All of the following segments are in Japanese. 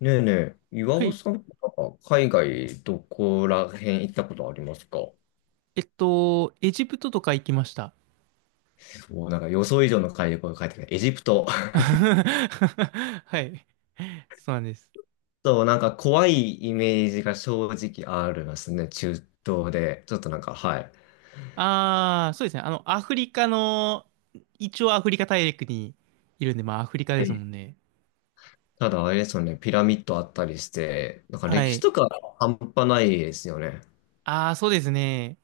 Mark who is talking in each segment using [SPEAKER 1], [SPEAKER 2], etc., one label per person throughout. [SPEAKER 1] ねえねえ、岩
[SPEAKER 2] は
[SPEAKER 1] 尾
[SPEAKER 2] い。
[SPEAKER 1] さんとか海外どこら辺行ったことありますか？
[SPEAKER 2] エジプトとか行きました。
[SPEAKER 1] もうなんか予想以上の海外が帰ってきた。エジプト。
[SPEAKER 2] はい。そうなんです。
[SPEAKER 1] そう、なんか怖いイメージが正直ありますね、中東で。ちょっとなんか、はい。
[SPEAKER 2] ああ、そうですね。アフリカの、一応アフリカ大陸にいるんで、まあアフリカ
[SPEAKER 1] う
[SPEAKER 2] ですも
[SPEAKER 1] ん。
[SPEAKER 2] んね。
[SPEAKER 1] ただあれですよね、ピラミッドあったりして、なんか
[SPEAKER 2] は
[SPEAKER 1] 歴史
[SPEAKER 2] い。
[SPEAKER 1] とか半端ないですよね。
[SPEAKER 2] ああ、そうですね。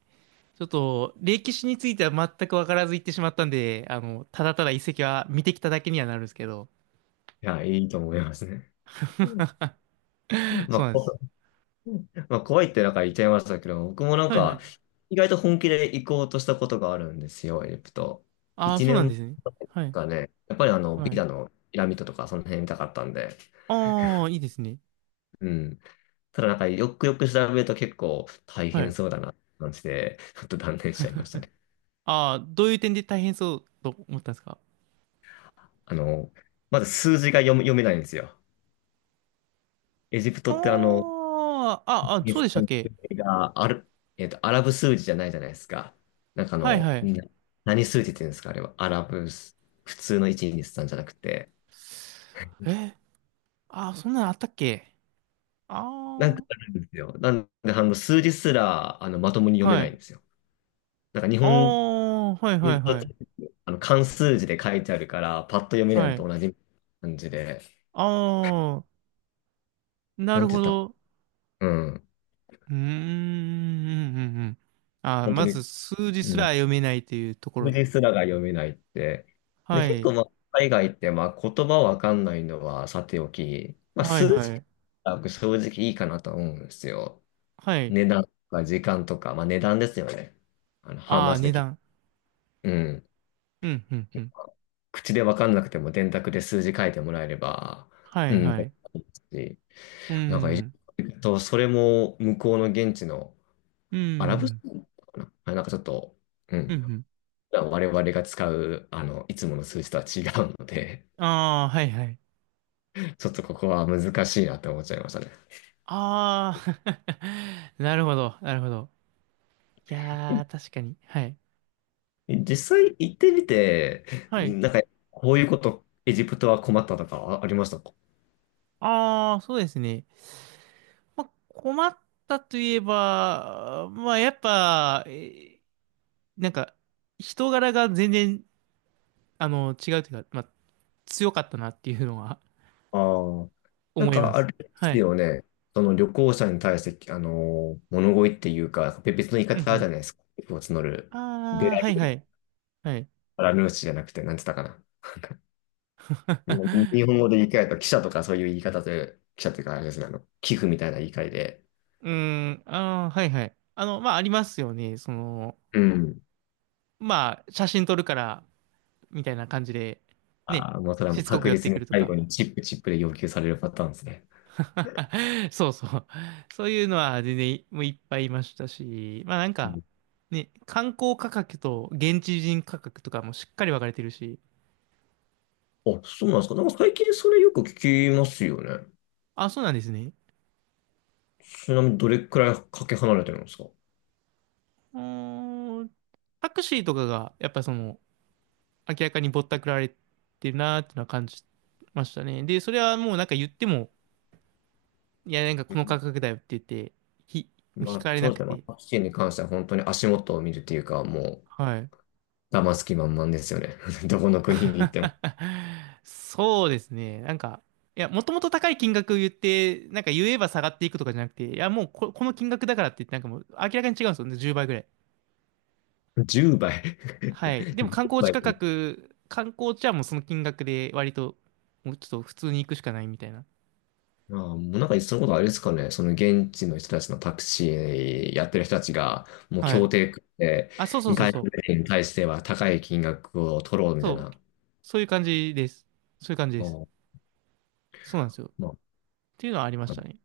[SPEAKER 2] ちょっと、歴史については全くわからず行ってしまったんで、ただただ遺跡は見てきただけにはなるんですけど。
[SPEAKER 1] いや、いいと思いますね。まあ、
[SPEAKER 2] そうなんです。
[SPEAKER 1] こ まあ、怖いってなんか言っちゃいましたけど、僕もなん
[SPEAKER 2] はいは
[SPEAKER 1] か、
[SPEAKER 2] い。
[SPEAKER 1] 意外と本気で行こうとしたことがあるんですよ、エジプト。
[SPEAKER 2] ああ、
[SPEAKER 1] 1
[SPEAKER 2] そうなんで
[SPEAKER 1] 年
[SPEAKER 2] すね。はい。
[SPEAKER 1] がね、やっぱり
[SPEAKER 2] は
[SPEAKER 1] ビ
[SPEAKER 2] い。
[SPEAKER 1] ザのピラミッドとかその辺見たかったんで、
[SPEAKER 2] ああ、いいですね。
[SPEAKER 1] うん。ただなんかよくよく調べると結構大
[SPEAKER 2] は
[SPEAKER 1] 変
[SPEAKER 2] い。
[SPEAKER 1] そうだなって感じで、ちょっと断念しちゃいましたね。
[SPEAKER 2] ああ、どういう点で大変そうと思ったんですか？
[SPEAKER 1] あの、まず数字が読めないんですよ。エジプトって
[SPEAKER 2] ああ、
[SPEAKER 1] イ
[SPEAKER 2] そう
[SPEAKER 1] ス
[SPEAKER 2] でした
[SPEAKER 1] ラ
[SPEAKER 2] っ
[SPEAKER 1] ム数
[SPEAKER 2] け？
[SPEAKER 1] 字がある、アラブ数字じゃないじゃないですか。なんかあ
[SPEAKER 2] はい
[SPEAKER 1] の、
[SPEAKER 2] はい。
[SPEAKER 1] な何数字って言うんですか、あれは。アラブ数、普通の1、2、さんじゃなくて。
[SPEAKER 2] え、あ、そんなのあったっけ？
[SPEAKER 1] なんか
[SPEAKER 2] あ
[SPEAKER 1] あ
[SPEAKER 2] あ
[SPEAKER 1] るんですよ。なんで、数字すら、まともに読め
[SPEAKER 2] は
[SPEAKER 1] ないん
[SPEAKER 2] い。
[SPEAKER 1] ですよ。なんか日
[SPEAKER 2] あ
[SPEAKER 1] 本
[SPEAKER 2] あ、はいはい
[SPEAKER 1] 人と
[SPEAKER 2] はい。
[SPEAKER 1] 漢数字で書いてあるから、パッと読めないの
[SPEAKER 2] はい。
[SPEAKER 1] と同じ感じで、
[SPEAKER 2] ああ、な
[SPEAKER 1] なん
[SPEAKER 2] る
[SPEAKER 1] て
[SPEAKER 2] ほ
[SPEAKER 1] 言った、
[SPEAKER 2] ど。
[SPEAKER 1] うん。
[SPEAKER 2] うーん、うん、うん。うん。あ、
[SPEAKER 1] 本当
[SPEAKER 2] ま
[SPEAKER 1] に、
[SPEAKER 2] ず数字
[SPEAKER 1] う
[SPEAKER 2] すら
[SPEAKER 1] ん。
[SPEAKER 2] 読めないというとこ
[SPEAKER 1] 数
[SPEAKER 2] ろ。
[SPEAKER 1] 字すらが読めないって。で、
[SPEAKER 2] は
[SPEAKER 1] 結
[SPEAKER 2] い。
[SPEAKER 1] 構、まあ、海外って、まあ、言葉わかんないのはさておき、まあ、
[SPEAKER 2] はい
[SPEAKER 1] 数
[SPEAKER 2] は
[SPEAKER 1] 字
[SPEAKER 2] い。
[SPEAKER 1] は僕正直いいかなと思うんですよ。
[SPEAKER 2] はい。
[SPEAKER 1] 値段とか時間とか、まあ、値段ですよね。ハウ
[SPEAKER 2] あ
[SPEAKER 1] マッ
[SPEAKER 2] あ、
[SPEAKER 1] チ
[SPEAKER 2] 値
[SPEAKER 1] でき、
[SPEAKER 2] 段。
[SPEAKER 1] うん。
[SPEAKER 2] うん、うん、うん。
[SPEAKER 1] 口でわかんなくても電卓で数字書いてもらえれば、
[SPEAKER 2] は
[SPEAKER 1] う
[SPEAKER 2] い
[SPEAKER 1] ん。
[SPEAKER 2] はい。
[SPEAKER 1] し、
[SPEAKER 2] うん、
[SPEAKER 1] なんか、
[SPEAKER 2] う
[SPEAKER 1] えっ
[SPEAKER 2] ん、
[SPEAKER 1] それも向こうの現地の
[SPEAKER 2] う
[SPEAKER 1] アラブ数
[SPEAKER 2] ん、
[SPEAKER 1] なかなあ、なんかちょっと、う
[SPEAKER 2] う
[SPEAKER 1] ん。
[SPEAKER 2] ん。
[SPEAKER 1] 我々が使う、いつもの数字とは違うので、
[SPEAKER 2] ああ、はいはい。
[SPEAKER 1] ちょっとここは難しいなって思っちゃいましたね。
[SPEAKER 2] ああ、なるほど、なるほど。いやー、確かに。はい。
[SPEAKER 1] え、実際行ってみて、
[SPEAKER 2] はい。
[SPEAKER 1] なんか、こういうこと、エジプトは困ったとかあありましたか？
[SPEAKER 2] ああそうですね。まあ、困ったといえば、まあ、やっぱ、なんか、人柄が全然、違うというか、まあ、強かったなっていうのは
[SPEAKER 1] ああ。なん
[SPEAKER 2] 思いま
[SPEAKER 1] か、あ
[SPEAKER 2] す。
[SPEAKER 1] れで
[SPEAKER 2] は
[SPEAKER 1] す
[SPEAKER 2] い。
[SPEAKER 1] よね。その旅行者に対して、物乞いっていうか、別の言い
[SPEAKER 2] うん
[SPEAKER 1] 方あるじ
[SPEAKER 2] う
[SPEAKER 1] ゃないですか。寄付を募
[SPEAKER 2] ん。
[SPEAKER 1] る。ベ
[SPEAKER 2] ああ
[SPEAKER 1] ラ
[SPEAKER 2] はいはい。はい。
[SPEAKER 1] ルーシじゃなくて、なんて言ったかな。に 日本語で言い換えると、記者とかそういう言い方という、記者というかあれですね、寄付みたいな言い換えで、
[SPEAKER 2] うーん、ああはいはい。まあ、ありますよね。
[SPEAKER 1] うん。
[SPEAKER 2] まあ、写真撮るから、みたいな感じで、ね、
[SPEAKER 1] ああ、もうそれはも
[SPEAKER 2] し
[SPEAKER 1] う
[SPEAKER 2] つこく
[SPEAKER 1] 確
[SPEAKER 2] 寄って
[SPEAKER 1] 実
[SPEAKER 2] く
[SPEAKER 1] に
[SPEAKER 2] ると
[SPEAKER 1] 最
[SPEAKER 2] か。
[SPEAKER 1] 後にチップチップで要求されるパターンですね。
[SPEAKER 2] そうそう。そういうのは全然もういっぱいいましたし、まあなん
[SPEAKER 1] う
[SPEAKER 2] か、
[SPEAKER 1] ん。
[SPEAKER 2] ね、観光価格と現地人価格とかもしっかり分かれてるし、
[SPEAKER 1] あ、そうなんですか。なんか最近それよく聞きますよね。
[SPEAKER 2] あ、そうなんですね。
[SPEAKER 1] ちなみにどれくらいかけ離れてるんですか？
[SPEAKER 2] うーん、タクシーとかがやっぱ明らかにぼったくられてるなーっていうのは感じましたね。で、それはもうなんか言っても、いやなんか
[SPEAKER 1] う
[SPEAKER 2] この価
[SPEAKER 1] ん。
[SPEAKER 2] 格だよって言って、ひ、引
[SPEAKER 1] まあ、
[SPEAKER 2] かれ
[SPEAKER 1] そう
[SPEAKER 2] な
[SPEAKER 1] で
[SPEAKER 2] く
[SPEAKER 1] すね。まあ、
[SPEAKER 2] て、
[SPEAKER 1] タクシーに関しては本当に足元を見るっていうか、も
[SPEAKER 2] はい。
[SPEAKER 1] う、騙す気満々ですよね。どこの国に行っても。
[SPEAKER 2] そうですね。なんか、いや、もともと高い金額を言って、なんか言えば下がっていくとかじゃなくて、いや、もうこの金額だからって言って、なんかもう明らかに違うんですよね。10倍ぐらい。
[SPEAKER 1] 10倍。
[SPEAKER 2] はい。でも観光地価格、観光地はもうその金額で割と、もうちょっと普通に行くしかないみたいな。
[SPEAKER 1] あー、もうなんか、そのことあれですかね、その現地の人たちのタクシーやってる人たちが、もう
[SPEAKER 2] は
[SPEAKER 1] 協
[SPEAKER 2] い。
[SPEAKER 1] 定組んで、
[SPEAKER 2] あ、そうそうそう
[SPEAKER 1] 外
[SPEAKER 2] そ
[SPEAKER 1] 国
[SPEAKER 2] う。
[SPEAKER 1] 人に対しては高い金額を取ろうみたい
[SPEAKER 2] そう。
[SPEAKER 1] な、
[SPEAKER 2] そういう感じです。そういう感じ
[SPEAKER 1] あ
[SPEAKER 2] です。
[SPEAKER 1] ー、
[SPEAKER 2] そうなんですよ。っ
[SPEAKER 1] まあ、
[SPEAKER 2] ていうのはありまし
[SPEAKER 1] あ
[SPEAKER 2] た
[SPEAKER 1] の
[SPEAKER 2] ね。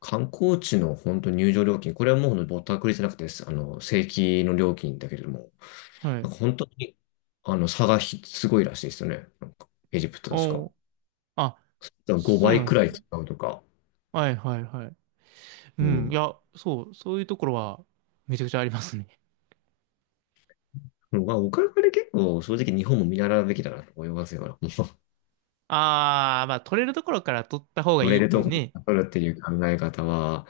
[SPEAKER 1] 観光地の本当入場料金、これはもうぼったくりじゃなくて、正規の料金だけれども、
[SPEAKER 2] は
[SPEAKER 1] な
[SPEAKER 2] い。
[SPEAKER 1] んか本当に、差がひすごいらしいですよね。なんかエジプト確
[SPEAKER 2] お
[SPEAKER 1] か。
[SPEAKER 2] ー。あ、
[SPEAKER 1] だか
[SPEAKER 2] そ
[SPEAKER 1] 5
[SPEAKER 2] うな
[SPEAKER 1] 倍
[SPEAKER 2] んで
[SPEAKER 1] くら
[SPEAKER 2] すね。
[SPEAKER 1] い使うとか、
[SPEAKER 2] はいはいはい。う
[SPEAKER 1] う
[SPEAKER 2] ん、
[SPEAKER 1] ん。
[SPEAKER 2] いや、そう、そういうところはめちゃくちゃありますね。
[SPEAKER 1] まあ、お金で結構、正直日本も見習うべきだなと思いますよ。
[SPEAKER 2] あー、まあ、取れるところから取った方が
[SPEAKER 1] 乗
[SPEAKER 2] い
[SPEAKER 1] れ
[SPEAKER 2] いっ
[SPEAKER 1] る
[SPEAKER 2] てい
[SPEAKER 1] と
[SPEAKER 2] う
[SPEAKER 1] ころ
[SPEAKER 2] ね。
[SPEAKER 1] に取るっていう考え方は、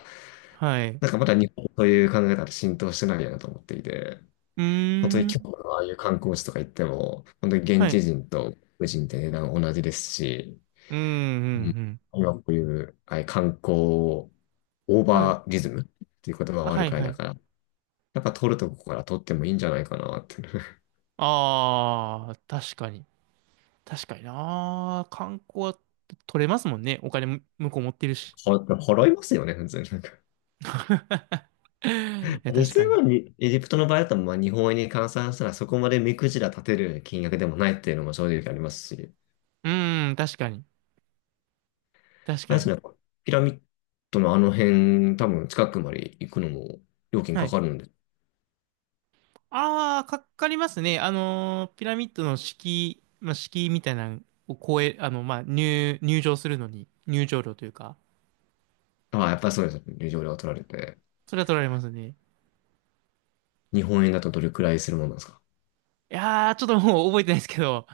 [SPEAKER 2] はい。
[SPEAKER 1] なん
[SPEAKER 2] う
[SPEAKER 1] かまだ日本という考え方浸透してないよなと思っていて、
[SPEAKER 2] ー
[SPEAKER 1] 本当に今日
[SPEAKER 2] ん、
[SPEAKER 1] のああいう観光地とか行っても、本当に現
[SPEAKER 2] は
[SPEAKER 1] 地
[SPEAKER 2] い。
[SPEAKER 1] 人と外国人って値段同じですし、
[SPEAKER 2] うん、うん、
[SPEAKER 1] うん、
[SPEAKER 2] うん。
[SPEAKER 1] 今こういうああいう観光をオー
[SPEAKER 2] はい。
[SPEAKER 1] バーリズムっていう言葉
[SPEAKER 2] あ、
[SPEAKER 1] はある
[SPEAKER 2] はい、
[SPEAKER 1] くらい
[SPEAKER 2] は
[SPEAKER 1] だ
[SPEAKER 2] い。
[SPEAKER 1] から、なんか取るとこから取ってもいいんじゃないかなって。
[SPEAKER 2] あー、確かに。確かにな。観光は取れますもんね。お金も向こう持ってるし。
[SPEAKER 1] ほ払いますよね、普通に。
[SPEAKER 2] いや
[SPEAKER 1] 実
[SPEAKER 2] 確か
[SPEAKER 1] 際
[SPEAKER 2] に。
[SPEAKER 1] はにエジプトの場合だと、まあ、日本円に換算したらそこまで目くじら立てる金額でもないっていうのも正直ありますし、
[SPEAKER 2] うーん、確かに。確
[SPEAKER 1] ま
[SPEAKER 2] か
[SPEAKER 1] あ
[SPEAKER 2] に。
[SPEAKER 1] でね、ピラミッドのあの辺、多分近くまで行くのも料金
[SPEAKER 2] は
[SPEAKER 1] か
[SPEAKER 2] い。
[SPEAKER 1] かるので、
[SPEAKER 2] ああ、かかりますね。ピラミッドの敷居、まあ、敷居みたいなのを超え、まあ、入場するのに、入場料というか、
[SPEAKER 1] ああ、やっぱりそうですよね。入場料が取られて。
[SPEAKER 2] それは取られますね。
[SPEAKER 1] 日本円だとどれくらいするものなんですか？
[SPEAKER 2] いやー、ちょっともう覚えてないですけど、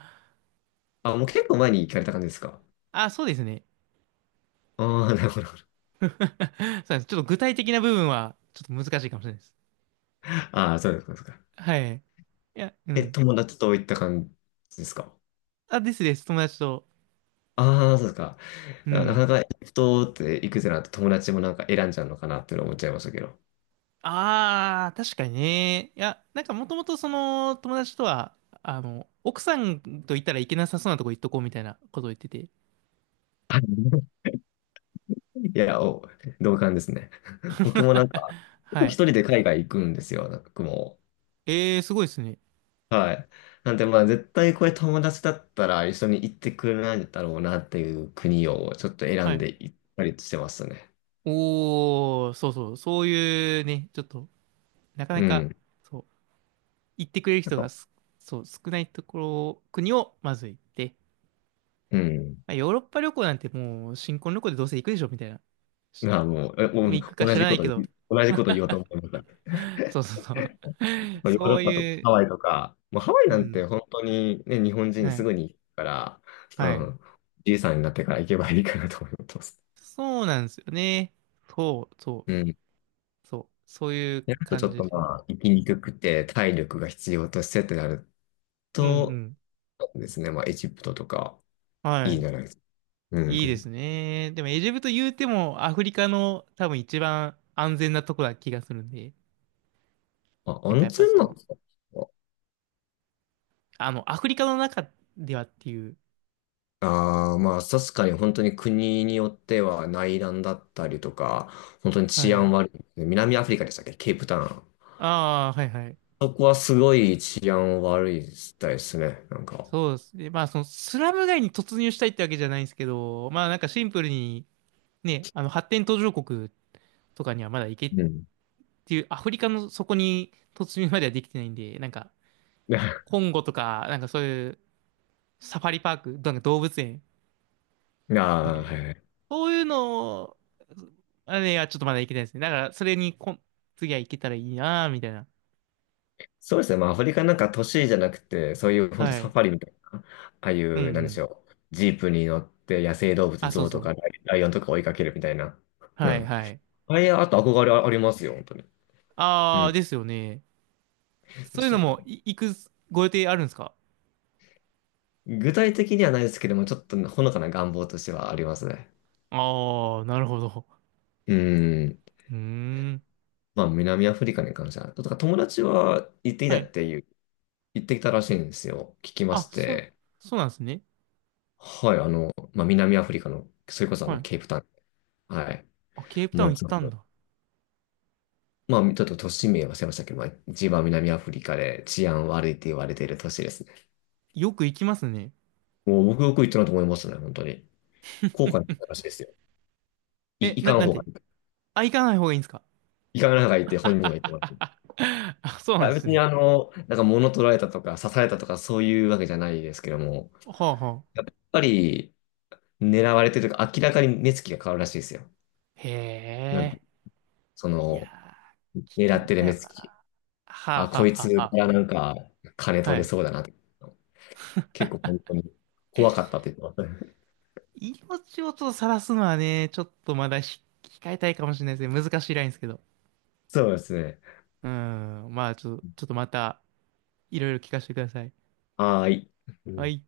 [SPEAKER 1] あ、もう結構前に行かれた感じですか？
[SPEAKER 2] あー、そうですね。
[SPEAKER 1] ああ、なるほど。なるほど。
[SPEAKER 2] そうなんです。ちょっと具体的な部分は、ちょっと難しいかもしれないです。
[SPEAKER 1] ああ、そうですか。そうですか。
[SPEAKER 2] はい。いや、う
[SPEAKER 1] え、
[SPEAKER 2] ん。
[SPEAKER 1] 友達と行った感じですか？
[SPEAKER 2] あ、ですです。友達と。
[SPEAKER 1] ああ、そうですか。
[SPEAKER 2] う
[SPEAKER 1] いやなか
[SPEAKER 2] ん。
[SPEAKER 1] なかエジプトって行くぜなんて友達もなんか選んじゃうのかなっていうのを思っちゃいましたけど。
[SPEAKER 2] あー、確かにね。いや、なんかもともと友達とは、奥さんと行ったらいけなさそうなとこ行っとこうみたいなことを言ってて。
[SPEAKER 1] はい。いや、お、同感ですね。僕もなんか、結構
[SPEAKER 2] は
[SPEAKER 1] 一
[SPEAKER 2] い。
[SPEAKER 1] 人で海外行くんですよ、僕も。
[SPEAKER 2] ええ、すごいですね。
[SPEAKER 1] はい。なんで、まあ、絶対これ友達だったら一緒に行ってくれないだろうなっていう国をちょっと選
[SPEAKER 2] は
[SPEAKER 1] ん
[SPEAKER 2] い。
[SPEAKER 1] で行ったりしてますね。
[SPEAKER 2] おー、そうそう、そういうね、ちょっと、なかな
[SPEAKER 1] う
[SPEAKER 2] か、
[SPEAKER 1] ん。
[SPEAKER 2] そう、行ってくれる
[SPEAKER 1] なん
[SPEAKER 2] 人が
[SPEAKER 1] か、
[SPEAKER 2] そう、少ないところ、国をまず行って、
[SPEAKER 1] うん。
[SPEAKER 2] まあ、ヨーロッパ旅行なんてもう、新婚旅行でどうせ行くでしょ、みたいな。し
[SPEAKER 1] まあ、もう、え、
[SPEAKER 2] 行く
[SPEAKER 1] お
[SPEAKER 2] か
[SPEAKER 1] 同
[SPEAKER 2] 知
[SPEAKER 1] じ
[SPEAKER 2] らな
[SPEAKER 1] こ
[SPEAKER 2] い
[SPEAKER 1] と
[SPEAKER 2] け
[SPEAKER 1] 言
[SPEAKER 2] ど、
[SPEAKER 1] う、同じこと言おうと思いました。
[SPEAKER 2] そうそうそう。
[SPEAKER 1] まあヨー
[SPEAKER 2] そ
[SPEAKER 1] ロッ
[SPEAKER 2] う
[SPEAKER 1] パとか
[SPEAKER 2] い
[SPEAKER 1] ハ
[SPEAKER 2] う、
[SPEAKER 1] ワイとか、まあ、ハワイ
[SPEAKER 2] う
[SPEAKER 1] なん
[SPEAKER 2] ん、
[SPEAKER 1] て本当にね、日本人
[SPEAKER 2] は
[SPEAKER 1] す
[SPEAKER 2] い、
[SPEAKER 1] ぐに行くから、う
[SPEAKER 2] はい。
[SPEAKER 1] ん。じいさんになってから行けばいいかなと思ってます。
[SPEAKER 2] そうなんですよね。そう、そ
[SPEAKER 1] うん。
[SPEAKER 2] う、そう、そういう
[SPEAKER 1] であとち
[SPEAKER 2] 感
[SPEAKER 1] ょっ
[SPEAKER 2] じ
[SPEAKER 1] と
[SPEAKER 2] で。
[SPEAKER 1] まあ、生きにくくて体力が必要としてってなる
[SPEAKER 2] うん、う
[SPEAKER 1] と、
[SPEAKER 2] ん。
[SPEAKER 1] そうですね、まあ、エジプトとか
[SPEAKER 2] は
[SPEAKER 1] いいん
[SPEAKER 2] い。
[SPEAKER 1] じゃないですか。う
[SPEAKER 2] いいです
[SPEAKER 1] ん。
[SPEAKER 2] ね。でもエジプト言うてもアフリカの多分一番安全なとこな気がするんで、
[SPEAKER 1] あ、
[SPEAKER 2] なんか
[SPEAKER 1] 温
[SPEAKER 2] やっぱ
[SPEAKER 1] 泉なんですか？
[SPEAKER 2] アフリカの中ではっていう。
[SPEAKER 1] ああー、まあ、確かに本当に国によっては内乱だったりとか、本当に
[SPEAKER 2] は
[SPEAKER 1] 治安
[SPEAKER 2] い。
[SPEAKER 1] 悪い。南アフリカでしたっけ、ケープタウン。
[SPEAKER 2] ああ、はいはい。
[SPEAKER 1] そこはすごい治安悪いみたいですね。なんか。
[SPEAKER 2] そうですね。まあそのスラム街に突入したいってわけじゃないんですけど、まあなんかシンプルにね、あの発展途上国とかにはまだ行けっ
[SPEAKER 1] うん。
[SPEAKER 2] ていう、アフリカのそこに突入まではできてないんで、なんかコ ンゴとか、なんかそういうサファリパーク、なんか動物園
[SPEAKER 1] あ
[SPEAKER 2] みた
[SPEAKER 1] あ、
[SPEAKER 2] い
[SPEAKER 1] は
[SPEAKER 2] な。
[SPEAKER 1] いはい。
[SPEAKER 2] そういうのを、あれはちょっとまだいけないですね。だから、それに次はいけたらいいなぁ、みたいな。
[SPEAKER 1] そうですね。まあ、アフリカなんか都市じゃなくて、そういう本当
[SPEAKER 2] は
[SPEAKER 1] サ
[SPEAKER 2] い。
[SPEAKER 1] ファリみたいな、ああい
[SPEAKER 2] うん
[SPEAKER 1] う、なん
[SPEAKER 2] う
[SPEAKER 1] でし
[SPEAKER 2] ん。
[SPEAKER 1] ょう。ジープに乗って野生動物、
[SPEAKER 2] あ、そ
[SPEAKER 1] ゾ
[SPEAKER 2] う
[SPEAKER 1] ウ
[SPEAKER 2] そ
[SPEAKER 1] と
[SPEAKER 2] う。
[SPEAKER 1] かライライオンとか追いかけるみたいな。う
[SPEAKER 2] はい
[SPEAKER 1] ん。
[SPEAKER 2] はい。
[SPEAKER 1] あれ、あと憧れありますよ、本当に。
[SPEAKER 2] あ
[SPEAKER 1] う
[SPEAKER 2] あ、
[SPEAKER 1] ん。
[SPEAKER 2] ですよね。
[SPEAKER 1] で
[SPEAKER 2] そういう
[SPEAKER 1] す
[SPEAKER 2] の
[SPEAKER 1] よ
[SPEAKER 2] も、
[SPEAKER 1] ね。
[SPEAKER 2] 行くご予定あるんですか？
[SPEAKER 1] 具体的にはないですけども、ちょっとほのかな願望としてはありますね。
[SPEAKER 2] ああー、なるほど。
[SPEAKER 1] うん。
[SPEAKER 2] うーん。
[SPEAKER 1] まあ、南アフリカに関しては、とか友達は行ってき
[SPEAKER 2] は
[SPEAKER 1] た
[SPEAKER 2] い。
[SPEAKER 1] っていう、行ってきたらしいんですよ。聞きまし
[SPEAKER 2] あ、
[SPEAKER 1] て。
[SPEAKER 2] そうなんですね。
[SPEAKER 1] はい、まあ、南アフリカの、それこそ
[SPEAKER 2] はい。
[SPEAKER 1] ケープタウン。はい。
[SPEAKER 2] あ、ケープタ
[SPEAKER 1] も
[SPEAKER 2] ウ
[SPEAKER 1] の
[SPEAKER 2] ン行っ
[SPEAKER 1] すご
[SPEAKER 2] たん
[SPEAKER 1] く
[SPEAKER 2] だ。
[SPEAKER 1] まあ、ちょっと都市名は忘れましたけど、まあ、一番南アフリカで治安悪いって言われている都市ですね。
[SPEAKER 2] よく行きますね。
[SPEAKER 1] もう僕よく言ったなと思いましたね、本当に。後悔の話ですよ。い、
[SPEAKER 2] え、
[SPEAKER 1] いかん
[SPEAKER 2] なん
[SPEAKER 1] 方が
[SPEAKER 2] て
[SPEAKER 1] いい。
[SPEAKER 2] あ、行かない方がいいんですか？
[SPEAKER 1] いかん方がいいって 本人は言ってもらって。い
[SPEAKER 2] あ、そうなんで
[SPEAKER 1] や別
[SPEAKER 2] す
[SPEAKER 1] に
[SPEAKER 2] ね。
[SPEAKER 1] なんか物取られたとか刺されたとかそういうわけじゃないですけども、
[SPEAKER 2] はあは
[SPEAKER 1] や
[SPEAKER 2] あ。
[SPEAKER 1] っぱり狙われてるというか明らかに目つきが変わるらしいですよ。
[SPEAKER 2] へ
[SPEAKER 1] なんか、
[SPEAKER 2] え。
[SPEAKER 1] そ
[SPEAKER 2] いや
[SPEAKER 1] の、
[SPEAKER 2] ー、
[SPEAKER 1] 狙
[SPEAKER 2] 危
[SPEAKER 1] っ
[SPEAKER 2] 険
[SPEAKER 1] てる
[SPEAKER 2] だ
[SPEAKER 1] 目
[SPEAKER 2] よ
[SPEAKER 1] つ
[SPEAKER 2] な。
[SPEAKER 1] き。
[SPEAKER 2] はあ
[SPEAKER 1] あ、
[SPEAKER 2] はあ
[SPEAKER 1] こいつ
[SPEAKER 2] はあは
[SPEAKER 1] がなんか金
[SPEAKER 2] あ。は
[SPEAKER 1] 取れ
[SPEAKER 2] い。
[SPEAKER 1] そうだなって。結構本当に怖かったって言ってましたね。
[SPEAKER 2] 命をちょっと晒すのはね、ちょっとまだ控えたいかもしれないですね。難しいラインですけど。
[SPEAKER 1] そうですね。
[SPEAKER 2] うーん。まあ、ちょっとまた、いろいろ聞かせてください。
[SPEAKER 1] はーい。
[SPEAKER 2] はい。